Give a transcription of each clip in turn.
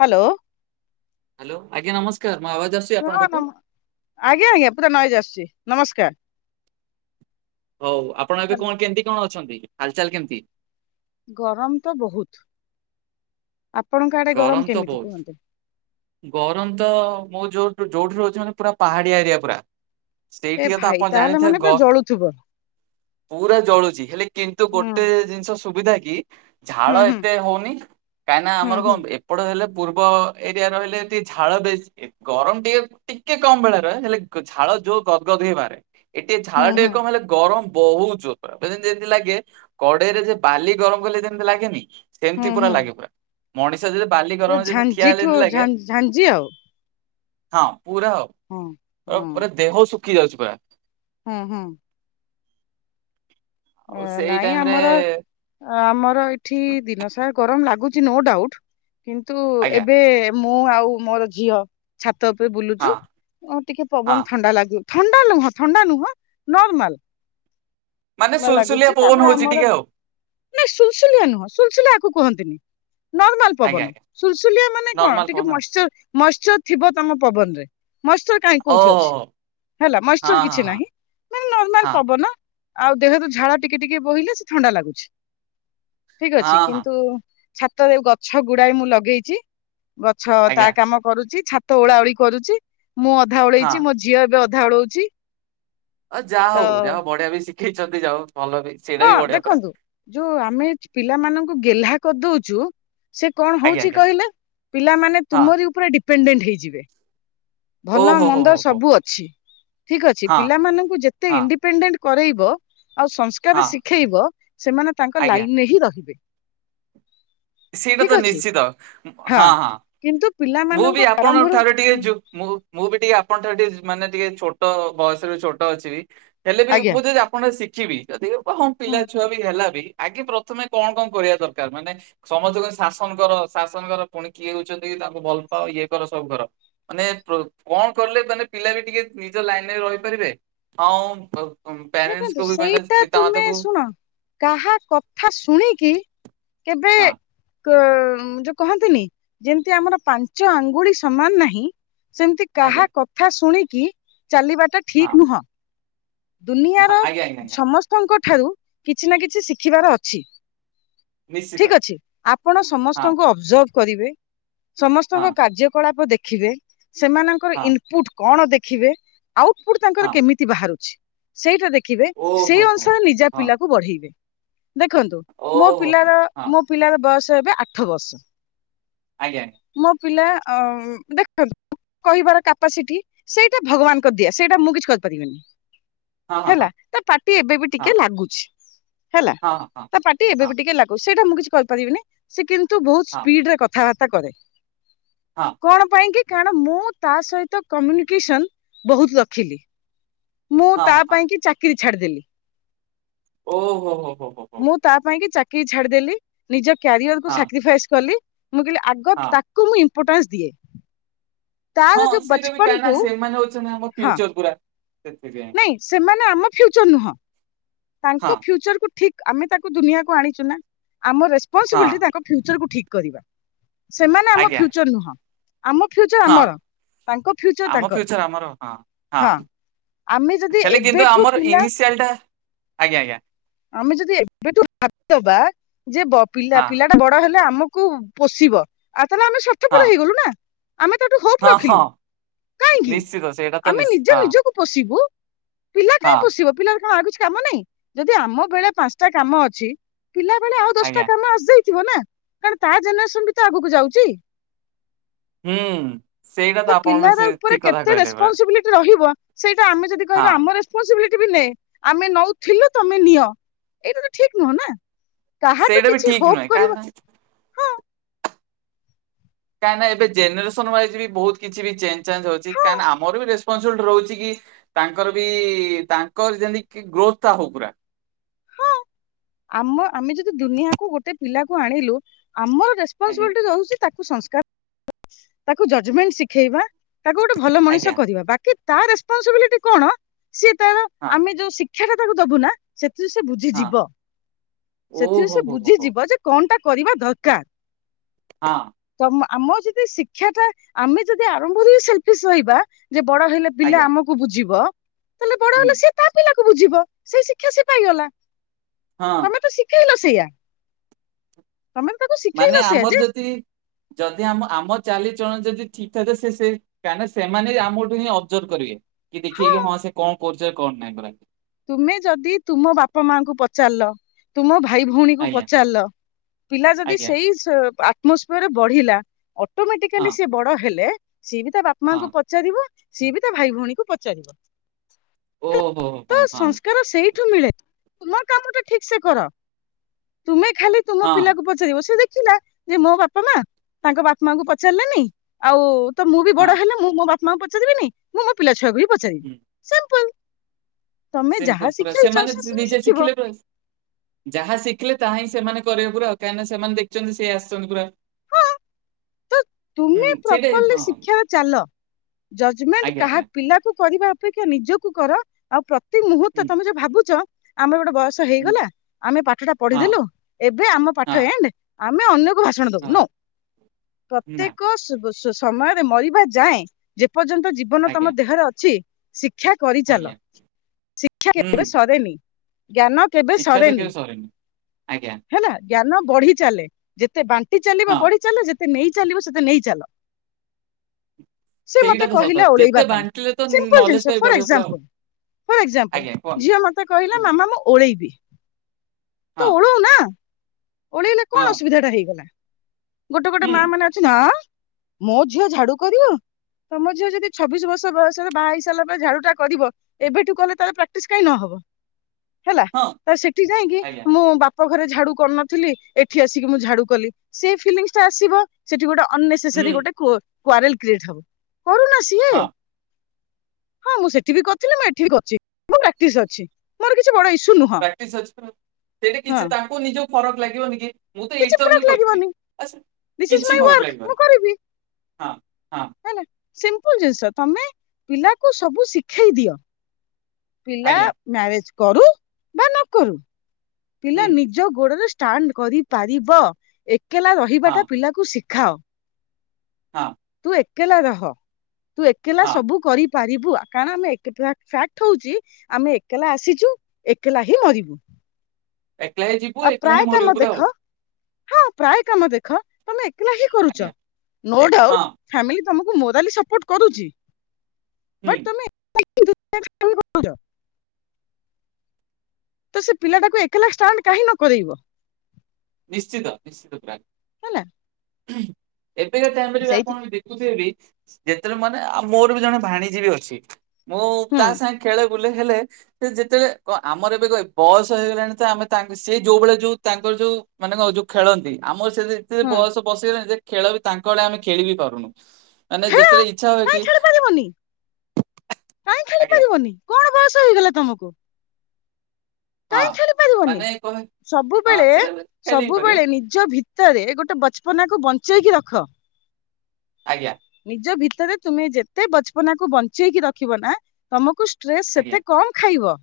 Hello. Hello ଆଜ୍ଞା ନମସ୍କାର ମୋ ଆବାଜ ଆସୁଚି? ହଁ ଆଜ୍ଞା ଆଜ୍ଞା ପୁରୁରା ନଏଜ ଆସୁଚି ନମସ୍କାର। ହଉ ଆପଣ ଏବେ ହ୍ୟାଲୋ। କଣ କେମିତି କଣ ଅଛନ୍ତି ହାଲଚାଲ କେମିତି। ଗରମ ତ ବହୁତ ଆପଣଙ୍କ ଆଡେ ଗରମ ତ କେମିତି ବହୁତ କୁହନ୍ତୁ। ଗରମ ତ ମୁଁ ଯୋଉଠ ଯୋଉଠି ରହୁଛି ମାନେ ପୁରା ପାହାଡିଆ ଏରିଆ ପୁରା। ଏ ସେଇଠିକ ତ ଭାଇ ଆପଣ ତାହେଲେ ଜାଣିଥିବେ ମାନେ ପୁରା ଗ ଜଳୁଥିବ। ପୁରା ଜଳୁଛି ହେଲେ କିନ୍ତୁ ହୁଁ ଗୋଟେ ଜିନିଷ ସୁବିଧା କି ହୁଁ ଝାଳ ହୁଁ ଏତେ ହଉନି କାହିଁକିନା ହୁଁ ଆମର ହୁଁ କଣ ଏପଟ ହେଲେ ପୂର୍ବ ଏ ଆ ରହିଲେ ଏ ଝାଳ ବେଶୀ। ଗରମ ଟିକେ ଟିକେ କମ ବେଳରେ ହେଲେ ଝାଳ ଯୋଉ ଗଦଗଦ ହେଇ ବାହାରେ। ଏଠି ହୁଁ ଝାଳ ଟେ ହୁଁ କମ ହେଲେ ଗରମ। ବହୁତ ଜୋରେ ମୋତେ ଯେମିତି ଲାଗେ କଡେଇରେ ଯେ ବାଲି ଗରମ କଲେ ଯେମିତି ଲାଗେନି। ହୁଁ ସେମିତି ପୁରା ହୁଁ ଲାଗେ ପୁରା ମଣିଷ ଯଦି ବାଲି ଗରମ ଯଦି ଠିଆ ହେଲେ ଯେମିତି ଲାଗେ। ଝନ୍ ଝାଞ୍ଜି ଆଉ। ହଁ ପୁରା ହଉ। ହଁ ଅ ପୁରା ଦେହ ଶୁଖି ଯାଉଛି ପୁରା। ହଁ ହଁ ଓ ଆଉ ସେଇ ନାଇଁ ଟାଇମ ରେ ଆମର। ଆମର ଏଠି ଦିନସାରା ଗରମ ଲାଗୁଛି ନୋ ଡାଉଟ କିନ୍ତୁ ଆଜ୍ଞା ଏବେ। ମୁଁ ଆଉ ମୋର ଝିଅ ଛାତ ଉପରେ ହଁ ବୁଲୁଚୁ ଟିକେ ହଁ ପବନ ଥଣ୍ଡା ଲାଗୁ ଥଣ୍ଡା ନୁହଁ ଥଣ୍ଡା ନୁହଁ ନର୍ମଲ। ମାନେ ସୁଲସୁଲିଆ ଲାଗୁଛି ପବନ ତାପରେ ହଉଛି ଆମର। ଟିକେ ଆଉ ନାଇଁ ସୁଲସୁଲିଆ ନୁହଁ ସୁଲସୁଲିଆକୁ ୟାକୁ କୁହନ୍ତିନି ନର୍ମାଲ। ଆଜ୍ଞା ପବନ ଆଜ୍ଞା ସୁଲସୁଲିଆ ମାନେ କଣ ନର୍ମାଲ ଟିକେ ପବନ ମଇଶ୍ଚର ମଇଶ୍ଚର୍ ଥିବ ତମ ପବନରେ ମଇଶ୍ଚର୍। କାହିଁ ଆଉ କୋଉଠି ଓହୋ ଅଛି ହେଲା ହୋ, ହଁ ମଏଶ୍ଚର ହଁ କିଛି ହଁ ନାହିଁ ମାନେ ନର୍ମାଲ ହଁ ପବନ। ଆଉ ଦେହ ରୁ ଝାଳ ଟିକେ ଟିକେ ବହିଲେ ସେ ଥଣ୍ଡା ଲାଗୁଛି ଠିକ ଅଛି ହଁ ହଁ କିନ୍ତୁ ଛାତ ରେ ଗଛ ଗୁଡାଇ ମୁଁ ଲଗେଇଛି ଗଛ ତା ଆଜ୍ଞା କାମ କରୁଛି ଛା ତ ଓଳାଓଳି କରୁଛି ମୁଁ ଅଧା ହଁ ଉଳେଇଛି ମୋ ଝିଅ ଏବେ ଅଧା ଓଲୋଉଛି। ଅ ଯାହା ହଉ ଯାହା ବଢିଆ ବି ଶିଖେଇଛନ୍ତି ଯାଉ ଭଲ ବି। ସେଇଟା ହଁ ବି ବଢିଆ ପୁରା ଦେଖନ୍ତୁ ଯୋଉ ଆମେ ପିଲାମାନଙ୍କୁ ଗେହ୍ଲା କରିଦଉଛୁ। ସେ କଣ ଆଜ୍ଞା ହଉଛି ଆଜ୍ଞା କହିଲେ ପିଲାମାନେ ହଁ ତୁମରି ଉପରେ ଡିପେଣ୍ଡେଣ୍ଟ ହେଇଯିବେ। ଓହୋ ଭଲ ହୋ ମନ୍ଦ ହୋ ହୋ ସବୁ ଅଛି ଠିକ ଅଛି ହଁ ପିଲାମାନଙ୍କୁ ଯେତେ ହଁ ଇଣ୍ଡିପେଣ୍ଡେଣ୍ଟ କରେଇବ ଆଉ ହଁ ସଂସ୍କାର ଶିଖେଇବ ସେମାନେ ତାଙ୍କ ଆଜ୍ଞା ଲାଇନରେ ହିଁ ରହିବେ। ସେଇଟା ଠିକ ତ ଅଛି ନିଶ୍ଚିତ ହଁ ହଁ କିନ୍ତୁ ମୁଁ ପିଲାମାନଙ୍କୁ ବି ଆପଣଙ୍କ ଆରମ୍ଭରୁ ଠାରୁ ଟିକେ ଯୁ ମୁଁ ମୁଁ ବି ଟିକେ ଆପଣ ଠାରୁ ଟିକେ ମାନେ ଟିକେ ଛୋଟ ବୟସରେ ଛୋଟ ଅଛିି ବି ହେଲେ ବି ଆଜ୍ଞା ମୁଁ ଯଦି ଆ କେ ଶିଖିବି ଯଦି ହଁ ପିଲା ଛୁଆ ବି ହେଲା ବି ଆଗେ ପ୍ରଥମେ କଣ କଣ କରିବା ଦରକାର ମାନେ ସମସ୍ତେ କ ଶାସନ କର ଶାସନ କର ପୁଣି କିଏ କହୁଛନ୍ତି ତାଙ୍କୁ ଭଲ ପାଅ ଇଏ କର ସବୁ କର। ମାନେ କଣ କରିଲେ ମାନେ ପିଲା ବି ଟିକେ ନିଜ ଲାଇନରେ ରହିପାରିବେ ଆଉ। ଦେଖନ୍ତୁ ସେଇଟା ତୁମେ ଶୁଣ କାହା କଥା ଶୁଣିକି କେବେ ହଁ କ ଯୋଉ କହନ୍ତିନି। ଯେମିତି ଆମର ପାଞ୍ଚ ଆଙ୍ଗୁଳି ସମାନ ନାହିଁ ସେମିତି ଆଜ୍ଞା। କାହା କଥା ଶୁଣିକି ଚାଲିବାଟା ହଁ ଠିକ ନୁହଁ। ହଁ, ଦୁନିଆର ଆଜ୍ଞା ଆଜ୍ଞା ଆଜ୍ଞା ସମସ୍ତଙ୍କ ଠାରୁ କିଛି ନା କିଛି ଶିଖିବାର ଅଛି। ନିଶ୍ଚିତ ଠିକ ଅଛି ଆପଣ ହଁ ସମସ୍ତଙ୍କୁ ଅବଜର୍ଭ କରିବେ। ହଁ ସମସ୍ତଙ୍କ କାର୍ଯ୍ୟକଳାପ ଦେଖିବେ ସେମାନଙ୍କର ହଁ ଇ ପୁଟ୍ କଣ ଦେଖିବେ ଆଉଟପୁଟ ହଁ ତାଙ୍କର କେମିତି ବାହାରୁଛି। ସେଇଟା ଦେଖିବେ ଓହୋ ସେଇ ହୋ। ଅନୁସାରେ ନିଜ ହଁ ପିଲାକୁ ବଢେଇବେ ଦେଖନ୍ତୁ ମୋ ଓହୋ ହୋ, ପିଲାର ହଁ ମୋ ପିଲାର ବୟସ ଏବେ ଆଠ ବର୍ଷ। ଆଜ୍ଞା। ମୋ ପିଲା ଦେଖନ୍ତୁ କହିବାର କାପାସିଟି ସେଇଟା ଭଗବାନଙ୍କ ଦିଆ ସେଇଟା ମୁଁ କିଛି କରିପାରିବିନି। ହଁ ହେଲା ହଁ ତା ପାଟି ଏବେ ବି ଟିକେ ଲାଗୁଛି ହେଲା। ହଁ ହଁ। ତା ପାଟି ଏବେ ହଁ ବି ଟିକେ ଲାଗୁ ସେଇଟା ମୁଁ କିଛି କରିପାରିବିନି ସେ କିନ୍ତୁ ବହୁତ ହଁ ସ୍ପିଡ ରେ କଥାବାର୍ତ୍ତା କରେ। ହଁ। କଣ ପାଇଁ କି କାରଣ ମୁଁ ତା ସହିତ କମ୍ୟୁନିକେସନ୍ ବହୁତ ରଖିଲି। ମୁଁ ହଁ ତା ହଁ ହଁ ପାଇଁ କି ଚାକିରି ଛାଡ଼ିଦେଲି। ଓ ହୋ ହୋ ହୋ। ମୁଁ ତା ପାଇଁ କି ଚାକିର ଛାଡ଼ିଦେଲି ନିଜ କ୍ୟାରିଅର କୁ ହଁ ସାକ୍ରିଫାଇସ୍ କଲି ମୁଁ କହିଲି ଆଗ ହଁ ତା ତାକୁ ମୁଁ ଇମ୍ପୋର୍ଟାନସ ଦିଏ। ତାର ହଁ ଯୋଉ ସେଇଟା ବି ବଚପନ କାଁ ନା କୁ ସେମାନେ ହଉଛନ୍ତି ଆମ ହଁ ଫ୍ୟୁଚର୍ ପୁରା। ସେଥିପାଇଁ ନାଇଁ ସେମାନେ ଆମ ଫ୍ୟୁଚର ନୁହଁ। ତାଙ୍କ ହଁ ଫ୍ୟୁଚରକୁୁ ଠିକ୍ ଆମେ ତାକୁ ଦୁନିଆକୁ ଆଣିଛୁ ନା ଆମ ହଁ ରେସପନସିବିଲିଟି ତାଙ୍କ ଫ୍ୟୁଚରକୁୁ ଠିକ୍ କରିବା ସେମାନେ ଆମ ଆଜ୍ଞା ଫ୍ୟୁଚର୍ ନୁହଁ। ଆମ ଫ୍ୟୁଚର ହଁ ଆମର ତାଙ୍କ ଫ୍ୟୁଚର ଆମ ତାଙ୍କର ଫ୍ୟୁଚର୍ ଆମର ହଁ ହଁ। ଆମେ ଯଦି ହେଲେ କିନ୍ତୁ ଏବେଠୁ ଆମର ପିଲା ଇନିସିଆଲ୍ ଟା ଆଜ୍ଞା ଆଜ୍ଞା। ଆମେ ଯଦି ଏବେଠୁ ଭାବିଦବା ଯେ ବ ପିଲା ହଁ ପିଲା ବଡ ହେଲେ ଆମକୁ ପୋଷିବ ଆଉ ତାଲେ ଆମେ ସ୍ୱା ହଁ। କଲୁ ନା ଆମେ ତାଠୁ ହୋପ୍ ହଁ ରଖିଲୁ ହଁ କାହିଁକି ନିଶ୍ଚିତ ସେଇଟା ତ ଆମେ ନିଶ୍ଚ ନିଜ ହଁ ନିଜକୁ ପୋଶିବୁ ପିଲା ହଁ। ପୋଷିବ ପିଲାର କଣ ଆଉ କିଛି କାମ ନାହିଁ। ଯ ଆମ ବେଳେ ପାଞ୍ଚଟା କାମ ଅଛି ପିଲା ବେଳେ ଆଉ ଦଶଟା ଆଜ୍ଞା କାମ ଆସିଯାଇଥିବ ନା। କାରଣ ତା ଜେନେରେସନ୍ ବି ତ ଆଗକୁ ଯାଉଛି। ହୁଁ ସେଇଟା ତ ଆପଣ ବି ପିଲାର ସେ ଉପରେ ଠିକ କଥା କେତେ କହିଲେ ପୁରା ରେସ୍ପନସିବିଲିଟି ରହିବ ସେଇଟା ଆମେ ଯଦି ହଁ କହିବା ଆମର ରେସ୍ପନସିବିଲିଟି ବି ନେ ଆମେ ନଉଥିଲେ ତମେ ନିଅ ଏଇଟା ତ ଠିକ୍ ନୁହଁ ନା କାହାଠୁ ସେଇଟା ବି କିଛି ଠିକ ନୁହେଁ ହୋପ୍ କାହିଁକି ନା କରିବ କାହିଁକନା ଏବେ ଜେନେରେସନ୍ ୱାଇଜ୍ ବି ବହୁତ କିଛି ବି ଚେଞ୍ ଚାଞ୍ଜ ହଉଛି ହଁ କହିଁକିନା ଆମର ରେସ୍ପନସିବିଲିଟି ରହୁଛି କି ତାଙ୍କର ବି ତାଙ୍କର ଯେମିତି ଗ୍ରୋଥ୍ ଟା ହୋଉ ପୁରା। ହଁ ଆମ ଆମେ ଯଦି ଦୁନିଆକୁ ଗୋଟେ ପିଲାକୁ ଆଣିଲୁ ଆମର ଆଜ୍ଞା ରେସପନସିବିଲିଟି ରଉଛି ତାକୁ ସଂସ୍କାର ତାକୁ ଜଜମେଣ୍ଟ ଶିଖେଇବା ତାକୁ ଗୋଟେ ଭଲ ମଣିଷ ଆଜ୍ଞା କରିବା ବାକି ତା ରେସପନସିବିଲିଟି କଣ ସିଏ ତାର ହଁ ଆମେ ଯୋଉ ଶିକ୍ଷାଟା ତାକୁ ଦବୁ ନା ସେଥିରୁ ସେ ହଁ ବୁଝିଯିବ ସେଥିରୁ ଓହୋ ସେ ହୋ ହୋ ହୋ ବୁଝିଯିବ ଯେ କଣ ଟା କରିବା ଦରକାର। ହଁ। ତ ଆମ ଯଦି ଶିକ୍ଷା ଟା ଆମେ ଯଦି ଆରମ୍ଭରୁ ସେଲ୍ଫିସ ରହିବା ଯେ ବଡ ହେଲେ ପିଲା ଆଜ୍ଞା ଆମକୁ ବୁଝିବ ହେଲେ ହୁଁ। ସେ ତା ପିଲା କୁ ବୁଝିବ ସେଇ ଶିକ୍ଷା ସେ ପାଇ ଗଲା। ହଁ। ତମେ ଶିଖେଇଲ ସେଇଆ ତମେମାନେ ତାକୁ ମାନେ ଶିଖେଇଲ ସେଇଆ ଆମର ଯେ। ଯଦି ଯଦି ଆମ ଆମ ଚାଲିଚଳନ ଯଦି ଠିକ୍ ଠାକ ସେ ସେ କାହିଁନା ସେମାନେ ବି ଆମଠୁ ହିଁ ଅବଜର୍ଭ କରିବେ କି ଦେଖିବେ କି ହଁ ସେ କଣ କରୁଛି କଣ ନାଇଁ। ତୁମେ ଯଦି ତୁମ ବାପା ମାଙ୍କୁ ପଚାରିଲ ତୁମ ଭାଇ ଭଉଣୀ କୁ ଆଜ୍ଞା ପଚାରିଲ ପିଲା ଯଦି ଆଜ୍ଞା ସେଇ ଅଟ ମୋ ସ୍ପିଅରରେ ବଢିଲା ହଁ ଅଟୋମଟିକାଲି ସେ ବଡ ହେଲେ ସିଏ ବି ତା ବାପ ହଁ ମାଙ୍କୁ ପ ପଚାରିବ ସିଏ ବି ତା ଭାଇ ଭଉଣୀକୁ ପଚାରିବ। ଓହୋ। ହୋ ତ ହଁ ସଂସ୍କାର ସେଇଠୁ ମିଳେ ତୁମ କାମ ଟା ଠିକ୍ ସେ କର ତୁମେ ଖାଲି ତୁମ ହଁ ପିଲା ହଁ କୁ ସେଇଆକୁ ସେ ଦେଖିଲା ଯେ ମୋ ବାପା ମା ତାଙ୍କ ବାପା ମାଙ୍କୁ ପଚାରିଲେନି ଆଉ ତ ମୁଁ ବି ହଁ ବଡ଼ ହେଲେ ମୁଁ ମୋ ବାପାଙ୍କୁ ପଚାରିବିନି ମୁଁ ମୋ ପିଲା ଛୁଆକୁ ବି ପଚାରିବିନି ହୁଁ ସିମ୍ପୁଲ। ସିମ୍ପୁଲ ପୁରା ସେମାନେ ସେ ନିଜେ ଶିଖିବ ଶିଖିଲେ ଯାହା ଶିଖିଲେ ତାହା ହିଁ ସେମାନେ କରିବେ ପୁରା କାହିଁକିନା ସେମାନେ ଦେଖଛନ୍ତି ସେ ଆସିଛନ୍ତି ପୁରା। ହୁଁ ତମେ ସେଇଟା ପ୍ରପରଲି ହଁ ଶିକ୍ଷା ଚାଲ ଜଜମେଣ୍ଟ ଆଜ୍ଞା କାହା ଆଜ୍ଞା ପିଲାକୁ କରିବା ଅପେକ୍ଷା ନିଜକୁ କର ଆଉ ପ୍ରତି ମୁହୂର୍ତ୍ତ ହୁଁ ତମେ ଯୋଉ ଭାବୁଛ ଆମେ ଗୋଟେ ବୟ ହୁଁ ହେଇଗଲା ଆମେ ପାଠ ଟା ହଁ ପଢିଦେଲୁ ଏବେ ଆମ ହଁ ପାଠ ଏଣ୍ଡ ଆମେ ଅନ୍ୟକୁ ଭାଷଣ ଦୋବୁ ହଁ ନୋ। ନା ପ୍ରତ୍ୟେକ ସମୟରେ ମରିବା ଯାଏଁ ଯେପର୍ଯ୍ୟନ୍ତ ଜୀବନ ତମ ଆଜ୍ଞା ଦେହରେ ଅଛି ଶିକ୍ଷା କରିଚାଲ ଆଜ୍ଞା ଶିକ୍ଷା ହୁଁ କେବେ ସରେନି ଜ୍ଞାନ କେବେ ଶିକ୍ଷା ତ ସରେନି କେବେ ଆଜ୍ଞା ହେଲା ଜ୍ଞାନ ବଢି ଚାଲେ। ଯେତେ ବାଣ୍ଟି ଚାଲିବ ହଁ ବଢି ଚାଲ ଯେତେ ନେଇ ଚାଲିବ ସେତେ ନେଇ ଚାଲ। ସେ ସେଇଟା ମତେ ତ ସତ କହିଲା ଓଳେଇବା ଯେତେ ପାଇଁ ବାଣ୍ଟିଲେ ତ ସିମ୍ପୁଲ ନଲେଜ ଜିନିଷ ଟା ବି ଫର୍ ବଢିବ ପୁରା ଆଉ ଏକ୍ସାମ୍ପୁଲ୍। ଫର୍ ଏକ୍ସାମ୍ପୁଲ ଆଜ୍ଞା କୁହନ୍ତୁ ଝିଅ ମତେ କହିଲେ ହୁଁ, ମାମା ମୁଁ ଓଳେଇବି। ତୁ ହଁ। ଓଳଉ ନା ଓଳେଇଲେ ହଁ କଣ ଅସୁବିଧା ଟା ହେଇଗଲା ଗୋଟେ ଗୋଟେ ହୁଁ ମା ମାନେ ଅଛନ୍ତି ଆଁ ମୋ ଝିଅ ଝାଡୁ କରିବ। ତମ ଝିଅ ଯଦି ଛବିଶି ବର୍ଷ ବୟସରେ ବାହା ହେଇସରିଲାପରେ ଝାଡୁ ଟା କରିବ ଏବେଠୁ କଲେ ତାର ପ୍ରାଟିସ୍ କାଇଁ ନହବ। ହେଲା ହଁ ତ ସେଠି ଯାଇକି ଆଜ୍ଞା ମୁଁ ବାପ ଘରେ ଝାଡୁ କରୁନ ଥିଲି ଏଠି ଆସିକି ମୁଁ ଝାଡୁ କଲି ସେ ଫିଲିଙ୍ଗ ଟା ଆସିବ ସେଠି ଗୋଟେ ଅନ ନେସ୍ ହୁଁ ସେରି ଗୋଟେ କୋ କ୍ୱାରେଲ କ୍ରିଏଟ ହବ। କରୁନା ସିଏ। ହଁ ହଁ ମୁଁ ସେଠି ବି କରୁଥିଲି ମୁଁ ଏଠି ବି କରୁଛି ମୁଁ ପ୍ରାକ୍ଟିସ୍ ଅଛି। ମୋର କିଛି ବଡ ଇସ୍ୟୁ ନୁହଁ ହଁ। ମୋ ନିଜକୁ ଫରକ ଲାଗିବନି କି। ମୁଁ ତ କିଛି ଇଣ୍ଟର ବ୍ୟୁ ଫରକ ହିଁ କରିଛି ଲାଗିବନି ଦିସ୍ ଇଜ କିଛି ମାଇ ଫରକ ୱାର୍କ ମୁଁ ଲାଗିବନି କରିବି ହଁ ହଁ। ସିମ୍ପୁଲ ଜିନିଷ ତମେ ପିଲାକୁ ସବୁ ଶିଖେଇ ଦିଅ। ପିଲା ଆଜ୍ଞା ମ୍ୟାରେଜ କରୁ ବା ନ କରୁ। ପିଲା ହୁଁ ନିଜ ଗୋଡରେ ଷ୍ଟାଣ୍ଡ କରିପାରିବ ଏକେଲା ହଁ ରହିବାଟା ପିଲା ଶିଖାଅ ହଁ ତୁ ଏକେଲା ରହ ତୁ ଏକେଲା ହଁ ସବୁ କରି ପାରିବୁ କାରଣ ଆମେ ଏକ ଫ୍ୟାକ୍ଟ ହୋଉଛି ଆମେ ଏକଲା ଆସିଛୁ ଏକଲା ହିଁ ମରିବୁ। ଏକେଲା ହିଁ ଯିବୁ। ଆଉ ଏକଲା ପ୍ରାୟ ହିଁ କାମ ମରିବୁ ପୁରା ଆଉ ଦେଖ ହଁ ପ୍ରାୟ କାମ ଦେଖ ତମେ ଏକଲା ହିଁ କରୁଛ ଆଜ୍ଞା ନୋ ଡାଉଟ। ହଁ ଫ୍ୟାମିଲି ତମକୁ ମୋରାଲି ସର୍ପୋଟ କରୁଚି ହୁଁ ବଟ ତମେ କେତେ ଦୁଷ୍ଟ ଦୁଷ୍ଟାମୀ କରୁଛ। ତ ସେ ପିଲାଟାକୁ ଏକଲା ଷ୍ଟାଣ୍ଡ କାହିଁ ନ କରରେଇବ। ନିଶ୍ଚିତ ନିଶ୍ଚିତ ମାମ। ହେଲା ଏବେକା ଟାଇମ ରେ ବି ସେଇଥି ଆପଣ ଦେଖ ଯେତେବେଳେ ମାନେ ଆ ମୋର ବି ଜଣେ ଭାଣିୀଜୀବୀ ଅଛି ମୁଁ ହୁଁ ତା ସାଙ୍ଗ ଖେଳେ ବୁଲେ ହେଲେ ସେ ଯେତେବେଳେ ଆମର ଏବେ କ ବୟସ ହେଇଗଲାଣି ତ ଆମେ ସେ ଯୋଉବେଳେ ଯୋଉ ତାଙ୍କର ଯୋଉ ମାନେ କ ଯୋଉ ଖେଳନ୍ତି ଆମର ସେ ହୁଁ ବୟସ ବସଗଲେଣି ଯେ ଖେଳ ବି ତାଙ୍କ ଆଡେ ଆମେ ଖେଳିିବ କରୁନୁ ମାନେ ଯେତେଳେ ଇଚ୍ଛା ହୁଏ କି କାଇହିଁ ଆଜ୍ଞା ଖେଳିପାରିବନି କଣ ବୟସ ହେଇଗଲା ତମକୁ? ହଁ କାଇହିଁ ଖେଳି ପାରିବନି ମାନେ କହେ ହଁ ସବୁବେଳେ ସେ ଖେଳି ପାରିବ ସବୁବେଳେ ନିଜ ଭି ତରେ ଗୋଟେ ବଛପନାକୁ ବଞ୍ଚେଇକି ରଖ ଆଜ୍ଞା। ନିଜ ଭିତରେ ତୁମେ ଯେତେ ବଛପନାକୁ ବଞ୍ଚେଇକି ରଖିବ ନା ତମକୁ ଷ୍ଟ୍ରେସ୍ ଆଜ୍ଞା ସେତେ କମ ଖାଇବ।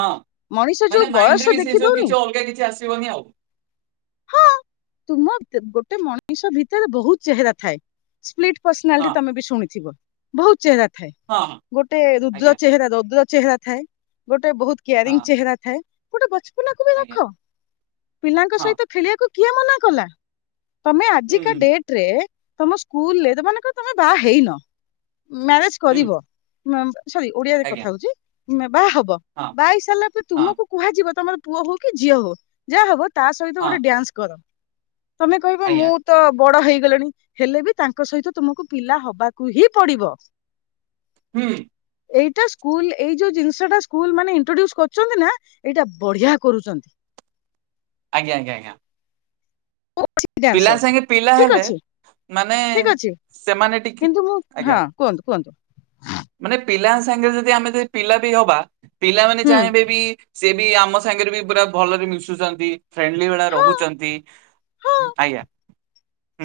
ହଁ ମଣିଷ ଯୋଉ ମାନେ ବୟସ ମାଇଣ୍ଡ ରେ ବି ଦେଖି ସେଇ ସବୁ ଦଉନି କିଛି ଅଲଗା କିଛି ଆସିବନି ଆଉ। ହଁ ତୁମ ଗୋଟେ ମଣିଷ ଭିତରେ ବହୁତ ଚେହେରା ଥାଏ। ସ୍ପ୍ଲିଟ୍ ହଁ ପର୍ସନାଲିଟି ତମେ ବି ଶୁଣିଥିବ ବହୁତ ଚେହେରା ଥାଏ ହଁ ହଁ ଗୋଟେ ରୁଦ୍ର ଆଜ୍ଞା ଚେହେରା ରୁଦ୍ର ଚେହେରା ଥାଏ ଗୋଟେ ବହୁତ କେ ୟା ହଁ ରିଙ୍ଗ ଚେହେରା ଥାଏ ଗୋଟେ ବଛପନା କୁ ବି ଆଜ୍ଞା ରଖ ପିଲାଙ୍କ ହଁ ସହିତ ଖେଳିବାକୁ କିଏ ମନା କଲା ତମେ ଆଜି ହୁଁ କା ହୁଁ ଡେଟ ରେ ସ୍କୁଲରୋ ତମ ସ୍କୁଲ ରେ ତମେ ବାହା ହେଇନ ମ୍ୟାରେଜ ହୁଁ କରିବ ସରି ଓଡିଆରେ କଥା ଆଜ୍ଞା ହଉଛି ବାହା ହବ ହଁ ବଇ ସାରିଲା ପରେ ହଁ ତୁମକୁ କୁହାଯିବ ତମର ପୁଅ ହଉ କି ଝିଅ ହଉ ଯାହା ହବ ତା ସହିତ ହଁ ଗୋଟେ ଡ୍ୟାନ୍ସ କର ତମେ କହିବ ଆଜ୍ଞା ମୁଁ ତ ବଡ ହେଇଗଲେଣି ହେଲେ ବି ତାଙ୍କ ସହିତ ତୁମକୁ ପିଲା ହବାକୁ ହିଁ ପଡିବ ତ ହୁଁ। ଏଇଟା ସ୍କୁଲ ଏଇ ଯୋଉ ଜିନିଷ ଟା ସ୍କୁଲ ମାନ ଇଣ୍ଟ୍ରୋଡୁସ କରୁଛନ୍ତି ନା ଏଇଟା ବଢିଆ କରୁଛନ୍ତି ଆଜ୍ଞା ଆଜ୍ଞା ଆଜ୍ଞା। ଡ ପିଲା ସାଙ୍ଗେ ପିଲା ଠିକ୍ ହେଲେ ଅଛି ମାନେ ଠିକ ଅଛି ସେମାନେ ଟିକେ କିନ୍ତୁ ମୁଁ ଆଜ୍ଞା ହଁ କୁହନ୍ତୁ କୁହନ୍ତୁ। ମାନେ ପିଲାଙ୍କ ସାଙ୍ଗରେ ଯଦି ଆମେ ଯଦି ପିଲା ବି ହବା ପିଲାମାନୋନେ ହୁଁ ଚାହିଁବେ ବି ସେି ବି ଆମ ସାଙ୍ଗରେ ବି ପୁରା ଭଲରେ ମିଶୁଛନ୍ତି ଫ୍ରେଣ୍ଡଲି ଭଳିଆ ହଁ ରହୁଛନ୍ତି। ହଁ ଆଞା।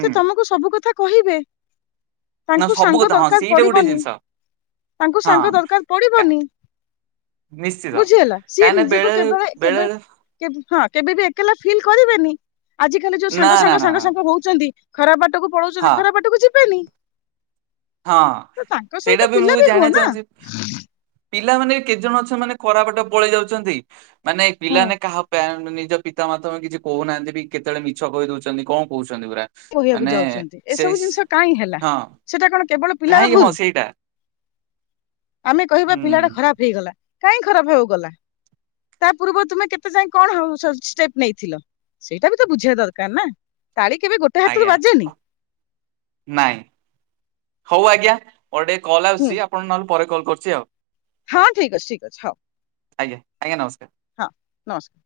ସେ ତମକୁ ସବୁ କଥା କହିବେ। ନା ତାଙ୍କୁ ସବୁ ସାଙ୍ଗ କଥା ହଁ ଦରକାର ସେଇଟା ଗୋଟେ ପଡିବନି ଜିନିଷ ତାଙ୍କୁ ହଁ ସାଙ୍ଗ ଦରକାର କା- ପଡିବନି। ନିଶ୍ଚିତ ବୁଝି ହେଲା ସିଏ କାହିଁକି ନା ନିଜକୁ ବେଳେ କେବେ କେବେ ବେଳେ ହଁ କେବେ ବି ଏକଲା ଫିଲ୍ କରିବେନି ଆଜିକାଲି ଯୋଉ ନା ସାଙ୍ଗ ନା ସାଙ୍ଗ ନା ସାଙ୍ଗ ନା ସାଙ୍ଗ ହଉଛନ୍ତି ଖରାପ ବାଟକୁ ପଳଉଛନ୍ତି ହଁ ଖରାପ ବାଟକୁ ଯିବେନି। ହଁ। ତ ତାଙ୍କ ସେଇଟା ସହିତ ପିଲା ବି ହୁଅ ନା। ପିଲାମାନୋନେ କେତେଜଣ ଅଛ ମାନେ ଖରାପଟ ପଳେଇ ଯାଉଛନ୍ତି ମାନେ ହୁଁ ପିଲାମାନେ କାହା ନିଜ ପିତା ମାମେ କିଛି କହୁନାହାନ୍ତି ବି କେତେବେଳେ ମିଛ କହି ଦଉଛନ୍ତି କଣ କହୁଛନ୍ତି ପୁରା। କହିବାକୁ ମାନେ ଯାଉଛନ୍ତି ସେଇ ଏସବୁ ଜିନିଷ କାହିଁ ହେଲା ହଁ ସେଟା କଣ କେବଳ ପିଲାର କାହିଁକି ହଁ ଭୁଲ ସେଇଟା ଆମେ କହିବା ପିଲାଟା ହୁଁ ଖରାପ। ହେଇଗଲା କାହିଁ ଖରାପ ହବାକୁ ଗଲା। ତା ପୂର୍ବରୁ ତୁମେ କେତେ ଯାଇଏ କଣ ଷ୍ଟେପ ନେଇଥିଲ। ସେଇଟା ବି ତ ବୁଝିବା ଦରକାର ନା ତାଳି କେବେ ଗୋଟେ ହାତରୁ ଆଜ୍ଞା ବାଜେନି ନାଇଁ ହଉ ଆଜ୍ଞା। ମୋର ଟିକେ କଲ ହୁଁ ଆସୁଛି ଆପଣଙ୍କୁ ନହେଲେ ପରେ କଲ୍ କରୁଛି ଆଉ। ହଁ ଠିକ ଅଛି ଠିକ୍ ଅଛି ହଉ। ଆଜ୍ଞା ଆଜ୍ଞା ନମସ୍କାର। ହଁ ନମସ୍କ।